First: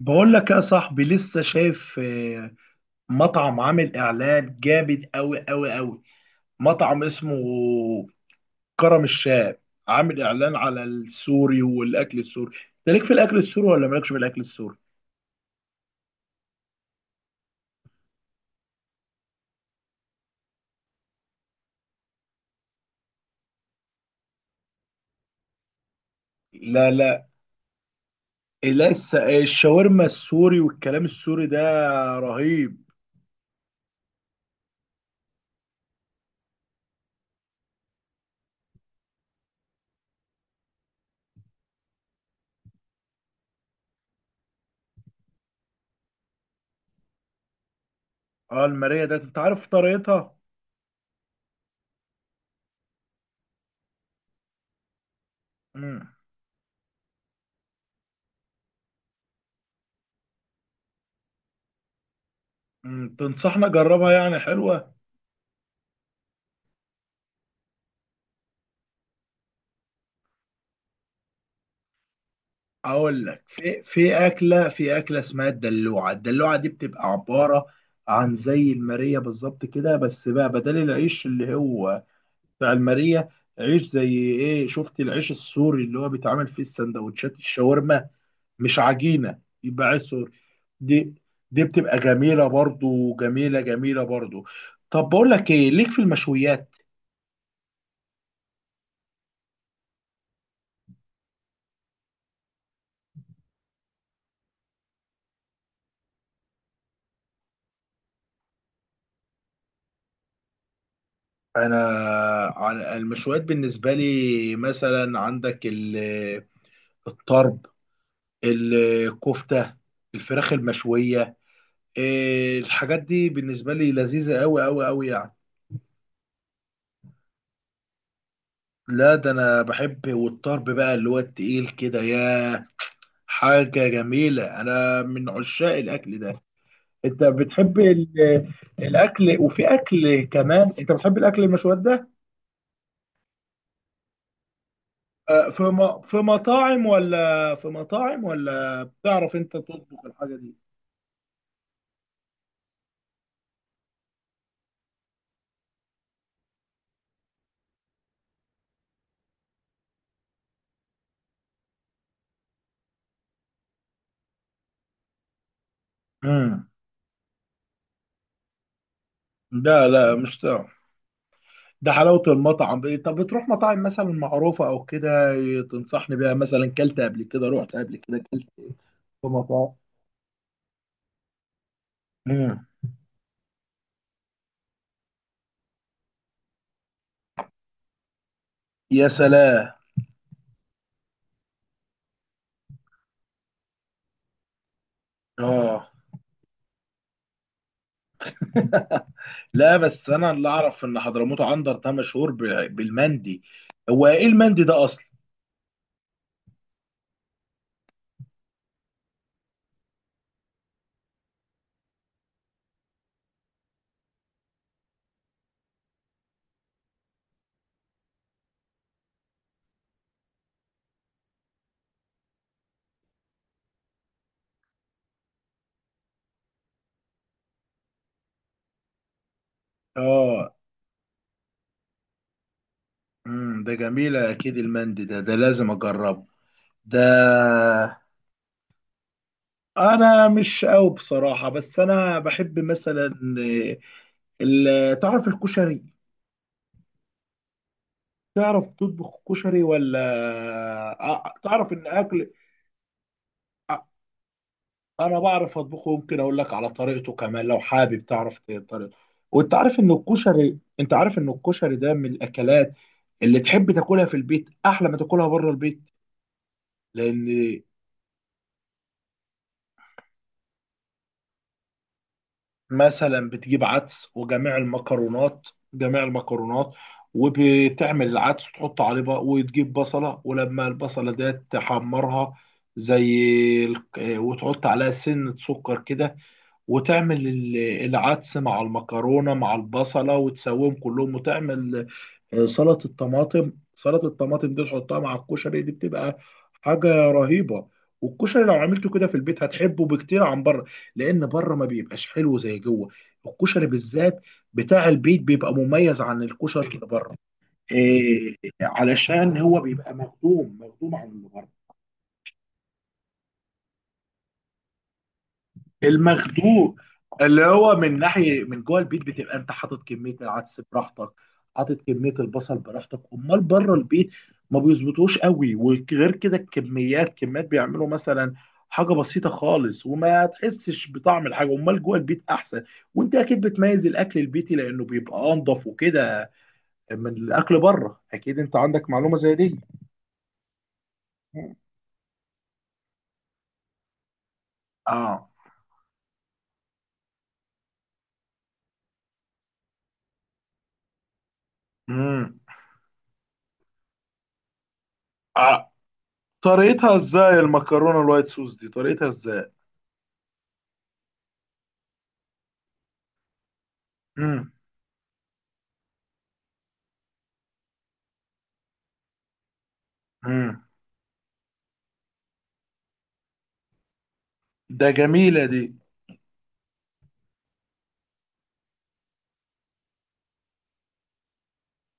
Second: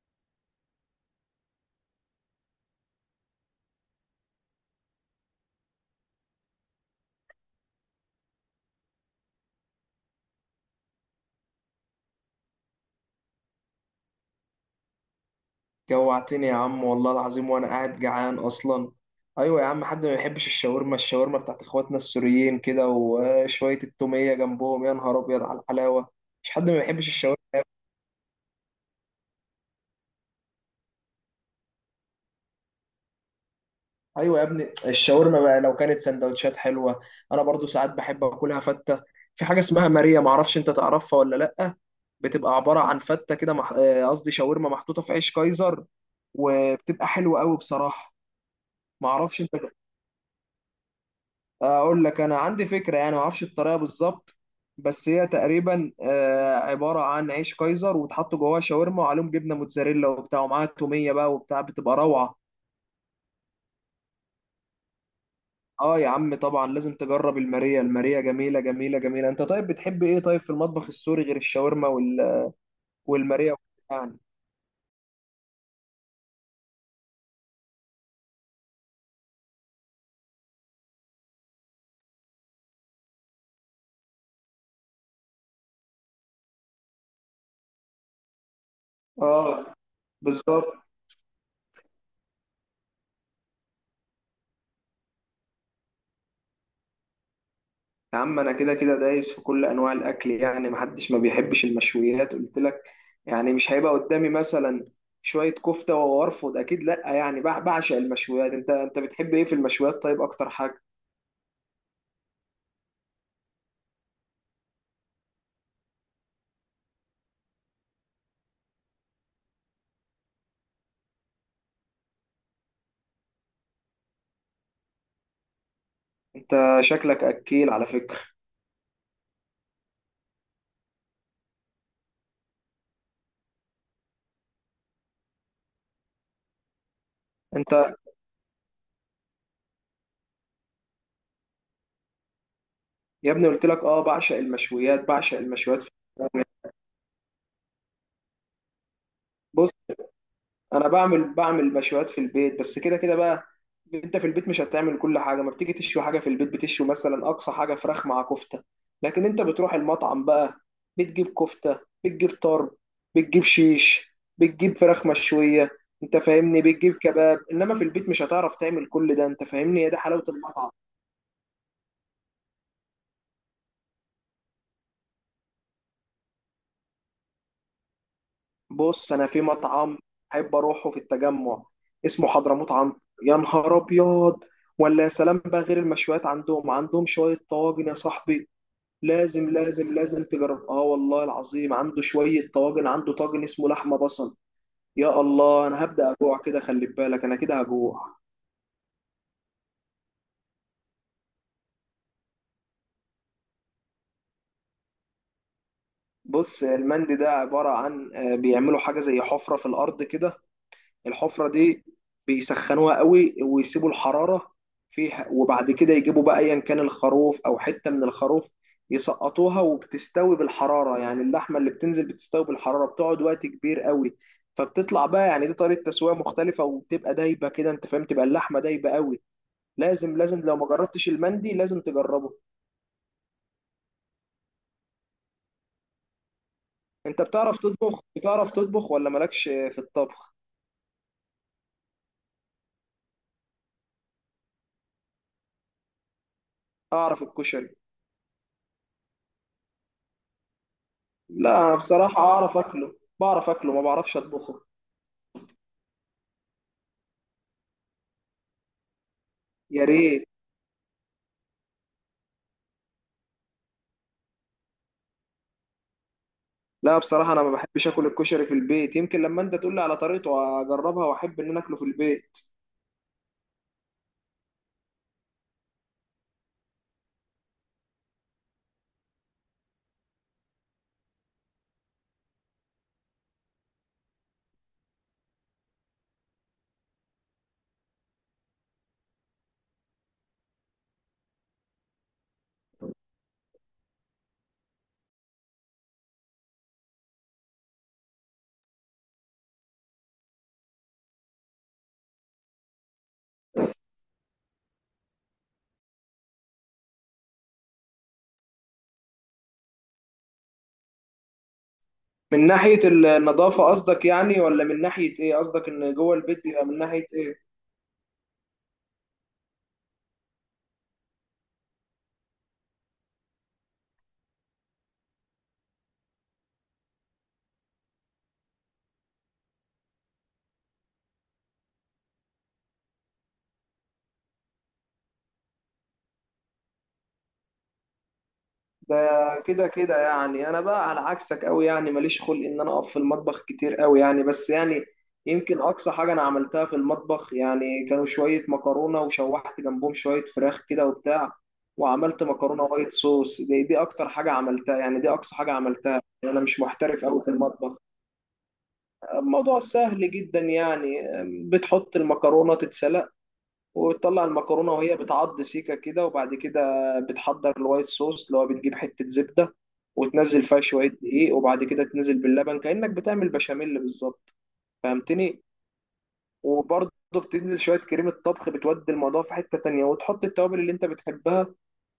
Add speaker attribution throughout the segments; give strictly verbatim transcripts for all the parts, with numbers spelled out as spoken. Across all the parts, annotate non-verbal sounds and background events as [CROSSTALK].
Speaker 1: بقول لك يا صاحبي لسه شايف آه، مطعم عامل اعلان جامد قوي قوي قوي. مطعم اسمه كرم الشام، عامل اعلان على السوري والاكل السوري. انت ليك في الاكل السوري ولا مالكش في الاكل السوري؟
Speaker 2: جوعتني يا عم، والله العظيم، وانا قاعد جعان اصلا. ايوه يا عم، حد ما يحبش الشاورما؟ الشاورما بتاعت اخواتنا السوريين كده وشويه التوميه جنبهم، يا نهار ابيض على الحلاوه. مش حد ما
Speaker 1: لا
Speaker 2: يحبش
Speaker 1: لا،
Speaker 2: الشاورما.
Speaker 1: لسه الشاورما السوري والكلام السوري ده رهيب.
Speaker 2: ايوه يا ابني الشاورما، بقى لو كانت سندوتشات حلوه انا برضو ساعات بحب اكلها فته. في حاجه اسمها ماريا، معرفش انت تعرفها ولا لا. بتبقى عباره عن فته كده مح- آه، قصدي شاورما محطوطه في عيش كايزر، وبتبقى حلوه قوي بصراحه.
Speaker 1: اه، المارية ده انت
Speaker 2: معرفش انت.
Speaker 1: عارف طريقتها؟
Speaker 2: اقول لك انا عندي فكره، يعني ما اعرفش الطريقه بالظبط، بس هي تقريبا
Speaker 1: امم
Speaker 2: آه، عباره عن عيش كايزر وتحط جواه شاورما وعليهم جبنه موتزاريلا وبتاع، ومعاها توميه بقى وبتاع، بتبقى روعه.
Speaker 1: أمم، تنصحنا جربها، يعني حلوة؟
Speaker 2: اه يا عم طبعا لازم تجرب الماريا، الماريا جميله جميله جميله. انت طيب بتحب ايه طيب في المطبخ السوري غير الشاورما وال...
Speaker 1: اقول لك
Speaker 2: والماريا
Speaker 1: في في
Speaker 2: يعني.
Speaker 1: اكله في اكله اسمها الدلوعه. الدلوعه دي بتبقى عباره عن زي الماريه بالظبط كده، بس بقى بدل العيش اللي هو بتاع الماريه، عيش زي ايه؟ شفت العيش السوري اللي هو بيتعمل فيه السندوتشات الشاورما، مش عجينه،
Speaker 2: اه،
Speaker 1: يبقى عيش سوري.
Speaker 2: بالظبط.
Speaker 1: دي دي بتبقى جميله برضو، جميله جميله برضو. طب بقول لك ايه، ليك في المشويات؟
Speaker 2: يا عم انا كده كده دايس في كل انواع الاكل، يعني محدش ما بيحبش المشويات قلت لك، يعني مش هيبقى قدامي مثلا شوية كفتة وارفض، اكيد لا، يعني بع- بعشق المشويات. انت انت بتحب ايه في المشويات طيب، اكتر حاجة؟
Speaker 1: انا على- المشويات بالنسبه لي مثلا، عندك ال- الطرب، الكفتة، الفراخ المشوية، إيه، الحاجات دي بالنسبة لي لذيذة أوي أوي أوي يعني.
Speaker 2: انت شكلك اكيل على فكرة.
Speaker 1: لا ده أنا بحب، والطرب بقى اللي هو التقيل كده يا حاجة جميلة، أنا من عشاق الأكل ده. أنت
Speaker 2: انت
Speaker 1: بتحب ال- [LAUGHS] الأكل، وفي أكل كمان أنت بتحب الأكل المشويات ده.
Speaker 2: يا ابني قلت لك اه، بعشق المشويات بعشق
Speaker 1: آه، في
Speaker 2: المشويات في-
Speaker 1: م- في مطاعم ولا في مطاعم ولا بتعرف أنت
Speaker 2: بص
Speaker 1: تطبخ الحاجة دي؟
Speaker 2: انا بعمل بعمل مشويات في البيت بس كده كده بقى. انت في البيت مش هتعمل كل حاجه، ما بتيجي تشوي حاجه في البيت بتشوي مثلا اقصى حاجه فراخ مع كفته. لكن انت بتروح المطعم بقى، بتجيب كفته بتجيب طرب بتجيب شيش بتجيب فراخ مشويه، انت فاهمني،
Speaker 1: امم
Speaker 2: بتجيب كباب. انما في البيت مش هتعرف تعمل كل ده، انت فاهمني،
Speaker 1: لا
Speaker 2: هي ده
Speaker 1: لا،
Speaker 2: حلاوه
Speaker 1: مش
Speaker 2: المطعم.
Speaker 1: تعرف. ده حلاوة المطعم، إيه، طب بتروح مطاعم مثلا معروفة او كده؟ إيه، تنصحني بيها مثلا؟ كلت قبل كده، رحت قبل كده، كلت إيه؟
Speaker 2: بص
Speaker 1: في
Speaker 2: انا في
Speaker 1: مطاعم.
Speaker 2: مطعم احب اروحه في التجمع اسمه
Speaker 1: مم.
Speaker 2: حضرموت عنتر، يا نهار ابيض. ولا يا سلام بقى، غير المشويات عندهم عندهم شويه طواجن يا صاحبي.
Speaker 1: يا
Speaker 2: لازم
Speaker 1: سلام.
Speaker 2: لازم لازم تجرب، اه والله العظيم، عنده شويه طواجن، عنده طاجن اسمه لحمه بصل. يا الله، انا
Speaker 1: اه.
Speaker 2: هبدا اجوع كده، خلي بالك انا كده هجوع.
Speaker 1: [LAUGHS] لا، بس انا اللي اعرف ان حضرموت عنتر ده مشهور ب- بالمندي. هو ايه المندي ده اصلا؟
Speaker 2: بص المندي ده عباره عن آه، بيعملوا حاجه زي حفره في الارض كده. الحفرة دي بيسخنوها قوي، ويسيبوا الحرارة فيها، وبعد كده يجيبوا بقى ايا كان الخروف او حتة من الخروف، يسقطوها وبتستوي بالحرارة. يعني اللحمة اللي بتنزل بتستوي بالحرارة، بتقعد وقت كبير قوي، فبتطلع بقى، يعني دي طريقة تسوية مختلفة وبتبقى دايبة كده، انت فاهم، تبقى اللحمة دايبة قوي. لازم لازم
Speaker 1: اه.
Speaker 2: لو ما جربتش المندي لازم تجربه.
Speaker 1: امم ده جميل، اكيد المندي ده ده لازم اجربه ده.
Speaker 2: انت بتعرف تطبخ بتعرف تطبخ ولا مالكش في
Speaker 1: انا
Speaker 2: الطبخ؟
Speaker 1: مش قوي بصراحة، بس انا بحب مثلا آه، ال- تعرف الكشري؟
Speaker 2: اعرف الكشري.
Speaker 1: تعرف تطبخ كشري ولا؟ آه،
Speaker 2: لا
Speaker 1: تعرف
Speaker 2: انا
Speaker 1: ان
Speaker 2: بصراحة
Speaker 1: اكل.
Speaker 2: اعرف اكله بعرف اكله، ما بعرفش اطبخه.
Speaker 1: انا بعرف اطبخه، ممكن اقول لك على طريقته كمان، لو حابب تعرف ت- طريقته. وانت عارف
Speaker 2: يا
Speaker 1: ان
Speaker 2: ريت.
Speaker 1: الكشري انت عارف ان الكشري ده من الاكلات اللي تحب تاكلها في البيت، احلى ما تاكلها بره البيت.
Speaker 2: لا بصراحة أنا ما
Speaker 1: لان
Speaker 2: بحبش آكل الكشري في البيت، يمكن لما أنت تقول لي على طريقته أجربها وأحب إن أنا آكله في البيت.
Speaker 1: مثلا بتجيب عدس وجميع المكرونات جميع المكرونات، وبتعمل العدس تحط عليه بقى، وتجيب بصلة ولما البصلة دي تحمرها زي ال- آه، وتحط عليها سنة سكر كده، وتعمل ال- العدس مع المكرونة مع البصلة وتسويهم كلهم. وتعمل آه، سلطة الطماطم سلطة الطماطم دي تحطها مع الكشري، دي بتبقى حاجة رهيبة. والكشري لو عملته كده في البيت هتحبه بكتير عن بره. لأن بره ما بيبقاش حلو زي جوه. الكشري بالذات بتاع البيت بيبقى مميز عن الكشري اللي بره، إيه، علشان هو بيبقى مخدوم مخدوم عن اللي بره.
Speaker 2: من ناحية النظافة قصدك يعني، ولا من ناحية إيه قصدك إن جوه البيت بيبقى
Speaker 1: المخدوق
Speaker 2: من ناحية
Speaker 1: اللي
Speaker 2: إيه؟
Speaker 1: هو من ناحيه من جوه البيت، بتبقى انت حاطط كميه العدس براحتك، حاطط كميه البصل براحتك. امال بره البيت ما بيظبطوش قوي، وغير كده الكميات، كميات بيعملوا مثلا حاجه بسيطه خالص وما تحسش بطعم الحاجه. امال جوه البيت احسن، وانت اكيد بتميز الاكل البيتي لانه بيبقى انضف وكده من الاكل بره، اكيد انت عندك
Speaker 2: ده
Speaker 1: معلومه زي دي.
Speaker 2: كده كده يعني أنا بقى على عكسك أوي، يعني ماليش خلق إن أنا أقف في المطبخ كتير أوي يعني، بس يعني
Speaker 1: اه.
Speaker 2: يمكن أقصى حاجة أنا عملتها في المطبخ يعني كانوا شوية مكرونة وشوحت جنبهم شوية فراخ كده وبتاع. وعملت
Speaker 1: امم
Speaker 2: مكرونة وايت صوص، دي دي أكتر حاجة عملتها يعني، دي أقصى حاجة
Speaker 1: آه.
Speaker 2: عملتها، أنا مش
Speaker 1: طريقتها
Speaker 2: محترف أوي في
Speaker 1: ازاي
Speaker 2: المطبخ.
Speaker 1: المكرونه الوايت صوص دي، طريقتها ازاي؟
Speaker 2: الموضوع سهل جدا يعني، بتحط المكرونة تتسلق، وتطلع
Speaker 1: امم
Speaker 2: المكرونة وهي بتعض سيكة كده، وبعد كده بتحضر الوايت صوص، اللي هو بتجيب حتة زبدة وتنزل فيها
Speaker 1: مم.
Speaker 2: شوية دقيق، وبعد كده تنزل باللبن كأنك بتعمل بشاميل بالظبط،
Speaker 1: ده
Speaker 2: فهمتني.
Speaker 1: جميلة دي.
Speaker 2: وبرضه بتنزل شوية كريمة طبخ بتودي الموضوع في حتة تانية، وتحط التوابل اللي انت بتحبها،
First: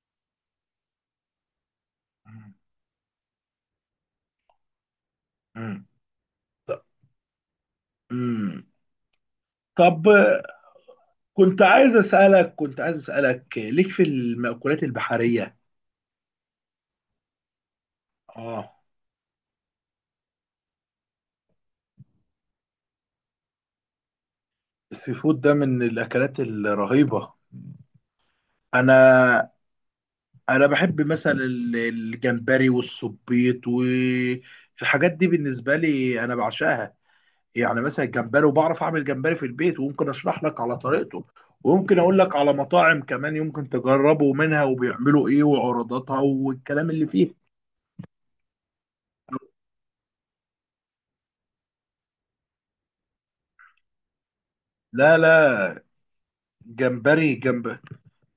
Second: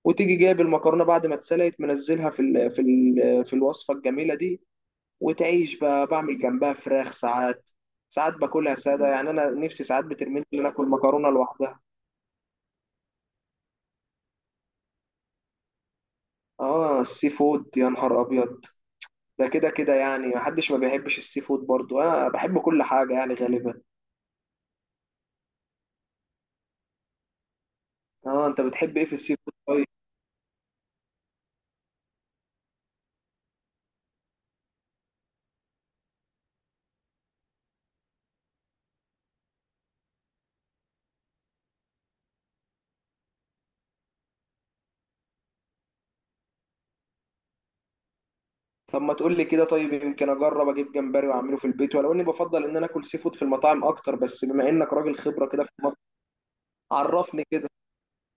Speaker 2: وتيجي جايب المكرونة بعد ما اتسلقت منزلها في
Speaker 1: مم.
Speaker 2: ال في ال في الوصفة الجميلة دي. وتعيش
Speaker 1: مم.
Speaker 2: بقى، بعمل جنبها
Speaker 1: طب.
Speaker 2: فراخ ساعات، ساعات
Speaker 1: مم.
Speaker 2: باكلها ساده، يعني انا نفسي ساعات
Speaker 1: طب
Speaker 2: بترمي
Speaker 1: آه،
Speaker 2: لي ناكل مكرونه
Speaker 1: كنت
Speaker 2: لوحدها.
Speaker 1: عايز أسألك كنت عايز أسألك آه، ليك في المأكولات البحرية؟
Speaker 2: اه السي فود، يا نهار ابيض.
Speaker 1: اه.
Speaker 2: ده كده كده يعني محدش ما بيحبش السي فود، برضو انا بحب كل حاجه يعني غالبا.
Speaker 1: السي فود ده من الأكلات الرهيبة.
Speaker 2: اه انت بتحب ايه في السي
Speaker 1: أنا
Speaker 2: فود طيب؟
Speaker 1: أنا بحب مثلا ال- الجمبري والسبيط والحاجات دي بالنسبة لي أنا بعشقها، يعني مثلا الجمبري. وبعرف اعمل جمبري في البيت، وممكن اشرح لك على طريقته، وممكن اقول لك على مطاعم كمان يمكن تجربوا منها وبيعملوا ايه وعروضاتها والكلام اللي فيه.
Speaker 2: طب ما تقول لي كده، طيب يمكن اجرب اجيب جمبري واعمله في البيت، ولو اني بفضل ان انا اكل سي فود في المطاعم اكتر، بس بما انك راجل
Speaker 1: لا
Speaker 2: خبره كده في
Speaker 1: لا،
Speaker 2: المطبخ،
Speaker 1: جمبري
Speaker 2: عرفني كده.
Speaker 1: جنب.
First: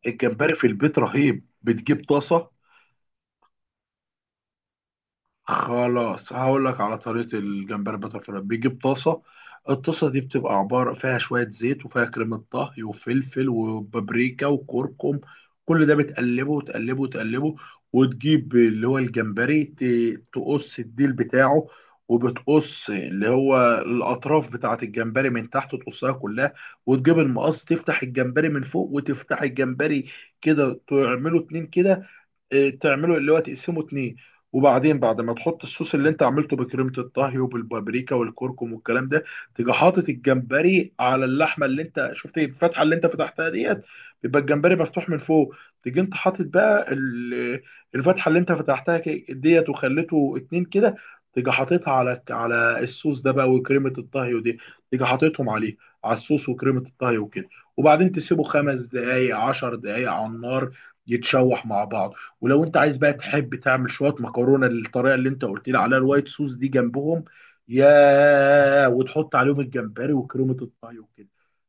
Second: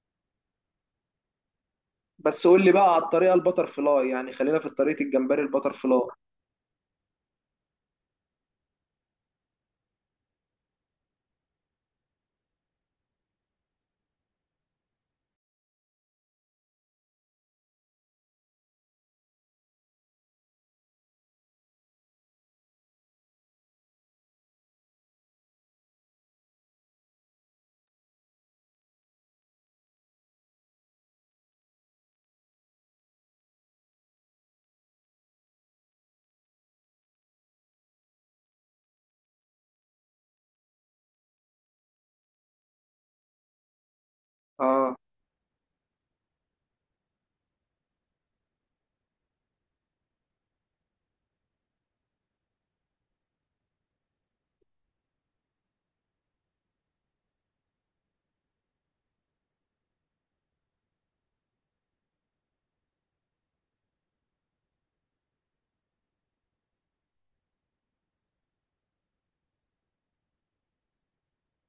Speaker 1: الجمبري في البيت رهيب، بتجيب
Speaker 2: بس
Speaker 1: طاسة.
Speaker 2: قول لي بقى على الطريقه البتر فلاي، يعني خلينا في طريقه الجمبري البتر فلاي.
Speaker 1: خلاص، هقول لك على طريقة الجمبري بترفلاي. بيجيب طاسة، الطاسة دي بتبقى عبارة فيها شوية زيت وفيها كريمة طهي وفلفل وبابريكا وكركم. كل ده بتقلبه وتقلبه وتقلبه، وتجيب اللي هو الجمبري، ت- تقص الديل بتاعه. وبتقص اللي هو الأطراف بتاعة الجمبري من تحت، تقصها كلها. وتجيب المقص تفتح الجمبري من فوق وتفتح الجمبري كده، تعمله اتنين كده. آه، تعمله اللي هو تقسمه اتنين. وبعدين بعد ما تحط الصوص اللي انت عملته بكريمة الطهي وبالبابريكا والكركم والكلام ده، تيجي حاطط الجمبري على اللحمة اللي انت شفت، ايه، الفتحة اللي انت فتحتها ديت، بيبقى الجمبري
Speaker 2: اه.
Speaker 1: مفتوح من فوق. تيجي انت حاطط بقى ال- الفتحة اللي انت فتحتها ك- ديت، وخليته اتنين كده. تيجي حاططها على على الصوص ده بقى وكريمة الطهي ودي. تيجي حاططهم عليه على الصوص وكريمة الطهي وكده، وبعدين تسيبه خمس دقايق، عشر دقايق على النار، يتشوح مع بعض. ولو انت عايز بقى تحب تعمل شويه مكرونه للطريقه اللي انت قلت لي عليها الوايت صوص دي جنبهم يا وتحط عليهم الجمبري وكريمه الطهي وكده،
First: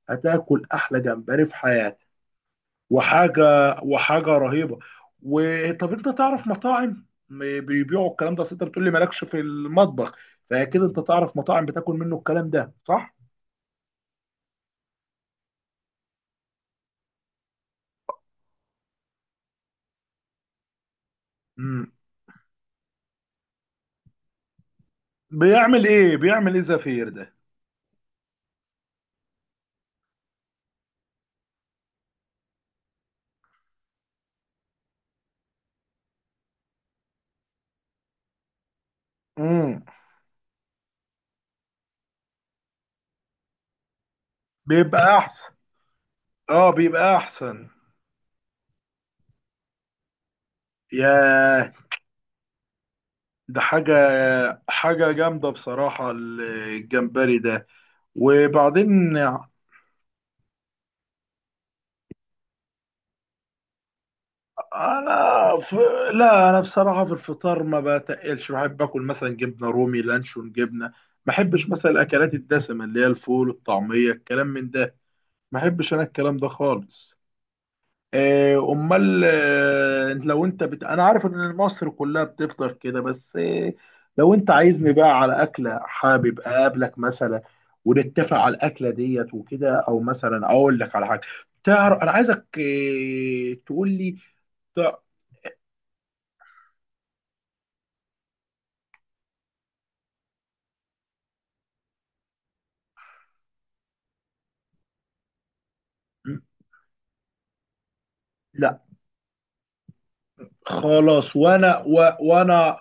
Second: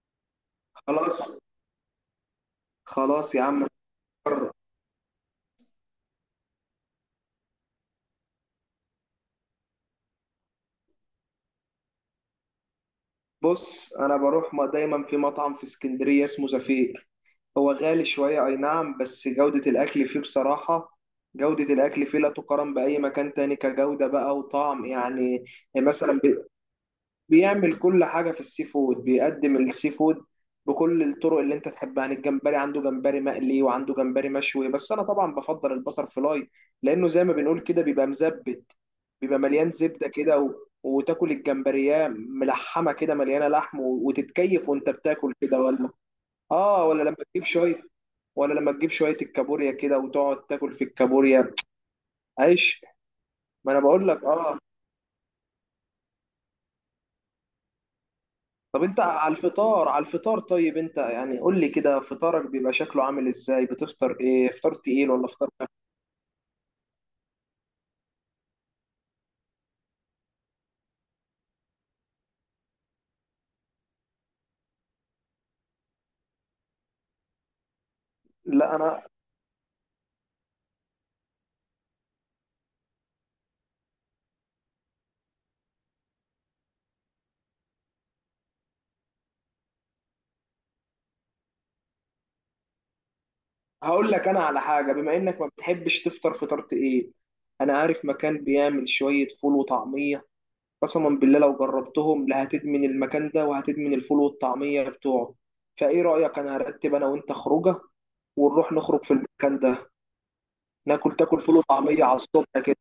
Speaker 1: هتاكل احلى
Speaker 2: خلاص،
Speaker 1: جمبري في حياتك.
Speaker 2: خلاص يا
Speaker 1: وحاجه
Speaker 2: عم.
Speaker 1: وحاجه
Speaker 2: بر-
Speaker 1: رهيبه. وطب انت تعرف مطاعم م- بيبيعوا الكلام ده؟ أصل انت بتقول لي مالكش في المطبخ، فاكيد انت تعرف مطاعم بتاكل منه الكلام ده، صح؟
Speaker 2: بص انا بروح ما دايما في مطعم في اسكندريه اسمه زفير، هو غالي شويه اي نعم، بس جوده الاكل فيه بصراحه، جوده
Speaker 1: امم
Speaker 2: الاكل فيه لا تقارن باي مكان تاني كجوده بقى وطعم يعني.
Speaker 1: بيعمل
Speaker 2: يعني
Speaker 1: ايه
Speaker 2: مثلا
Speaker 1: بيعمل ايه زفير ده؟
Speaker 2: بيعمل كل حاجة في السي فود، بيقدم السي فود بكل الطرق اللي انت تحبها. يعني الجمبري عنده، جمبري مقلي وعنده جمبري مشوي، بس انا طبعا بفضل البتر فلاي لانه زي ما بنقول كده بيبقى مزبت، بيبقى مليان
Speaker 1: امم
Speaker 2: زبدة كده و... وتاكل الجمبرية ملحمة كده مليانة لحم و... وتتكيف وانت
Speaker 1: بيبقى
Speaker 2: بتاكل
Speaker 1: احسن.
Speaker 2: كده ولا؟
Speaker 1: اه،
Speaker 2: اه. ولا
Speaker 1: بيبقى
Speaker 2: لما تجيب
Speaker 1: احسن.
Speaker 2: شوية ولا لما تجيب شوية الكابوريا كده وتقعد تاكل في الكابوريا،
Speaker 1: ياه،
Speaker 2: عيش.
Speaker 1: ده
Speaker 2: ما انا
Speaker 1: حاجة
Speaker 2: بقول لك اه.
Speaker 1: حاجة جامدة بصراحة الجمبري ده.
Speaker 2: طب انت
Speaker 1: وبعدين،
Speaker 2: على الفطار، على الفطار طيب، انت يعني قول لي كده فطارك بيبقى شكله عامل ازاي، بتفطر ايه، فطار تقيل ولا فطار
Speaker 1: أنا
Speaker 2: خفيف؟
Speaker 1: في لا، أنا بصراحة في الفطار ما بتقلش، بحب آكل مثلا جبنة رومي، لانشون، جبنة ما بحبش مثلا الأكلات الدسمة اللي هي الفول، الطعمية، الكلام من ده، ما بحبش أنا الكلام ده خالص. آه،
Speaker 2: لا انا
Speaker 1: امال، آه، لو انت بت... انا عارف ان مصر كلها بتفطر كده، بس آه، لو انت عايزني بقى على اكله، حابب اقابلك مثلا ونتفق على الاكله ديت وكده، او مثلا اقول لك على حاجه. تعرف انا عايزك آه، تقول
Speaker 2: هقول
Speaker 1: لي،
Speaker 2: لك انا على حاجه،
Speaker 1: تع-
Speaker 2: بما انك ما بتحبش تفطر فطار تقيل، انا عارف مكان بيعمل شويه فول وطعميه، قسما بالله لو جربتهم لا هتدمن المكان ده وهتدمن الفول والطعميه بتوعه. فايه رايك انا هرتب انا وانت خروجه ونروح
Speaker 1: لا،
Speaker 2: نخرج في المكان ده، ناكل
Speaker 1: خلاص،
Speaker 2: تاكل فول
Speaker 1: وانا
Speaker 2: وطعميه
Speaker 1: و...
Speaker 2: على الصبح كده.
Speaker 1: وانا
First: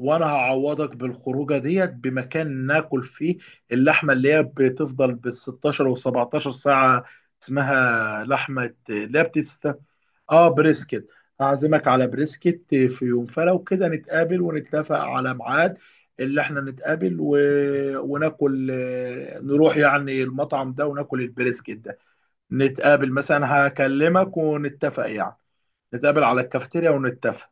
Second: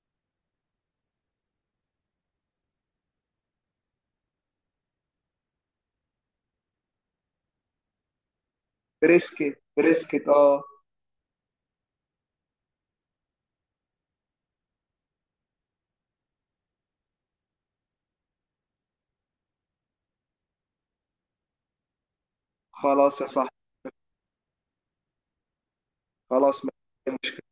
Speaker 1: وانا هعوضك بالخروجه ديت بمكان ناكل فيه اللحمه اللي هي بتفضل بال ستاشر و سبعتاشر ساعه، اسمها لحمه اللي هي
Speaker 2: بريسكت،
Speaker 1: بتست
Speaker 2: بريسكت،
Speaker 1: اه،
Speaker 2: اه.
Speaker 1: بريسكت. هعزمك على بريسكت في يوم، فلو كده نتقابل ونتفق على ميعاد اللي احنا نتقابل و... وناكل، آه، نروح يعني المطعم ده وناكل البريسكت ده. نتقابل
Speaker 2: خلاص يا صاحبي.
Speaker 1: مثلا، هكلمك ونتفق يعني، نتقابل على
Speaker 2: خلاص
Speaker 1: الكافتيريا
Speaker 2: مفيش
Speaker 1: ونتفق.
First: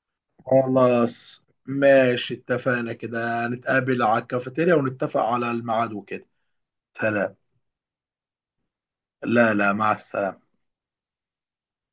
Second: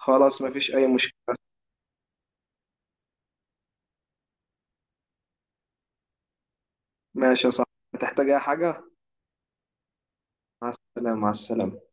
Speaker 2: خلاص مفيش أي مشكلة.
Speaker 1: خلاص، ماشي، اتفقنا كده، نتقابل على الكافيتيريا ونتفق على الميعاد وكده. سلام.
Speaker 2: ماشي يا صاحبي، هتحتاج أي حاجة؟
Speaker 1: لا لا، مع السلامة.
Speaker 2: مع السلامة، مع السلامة.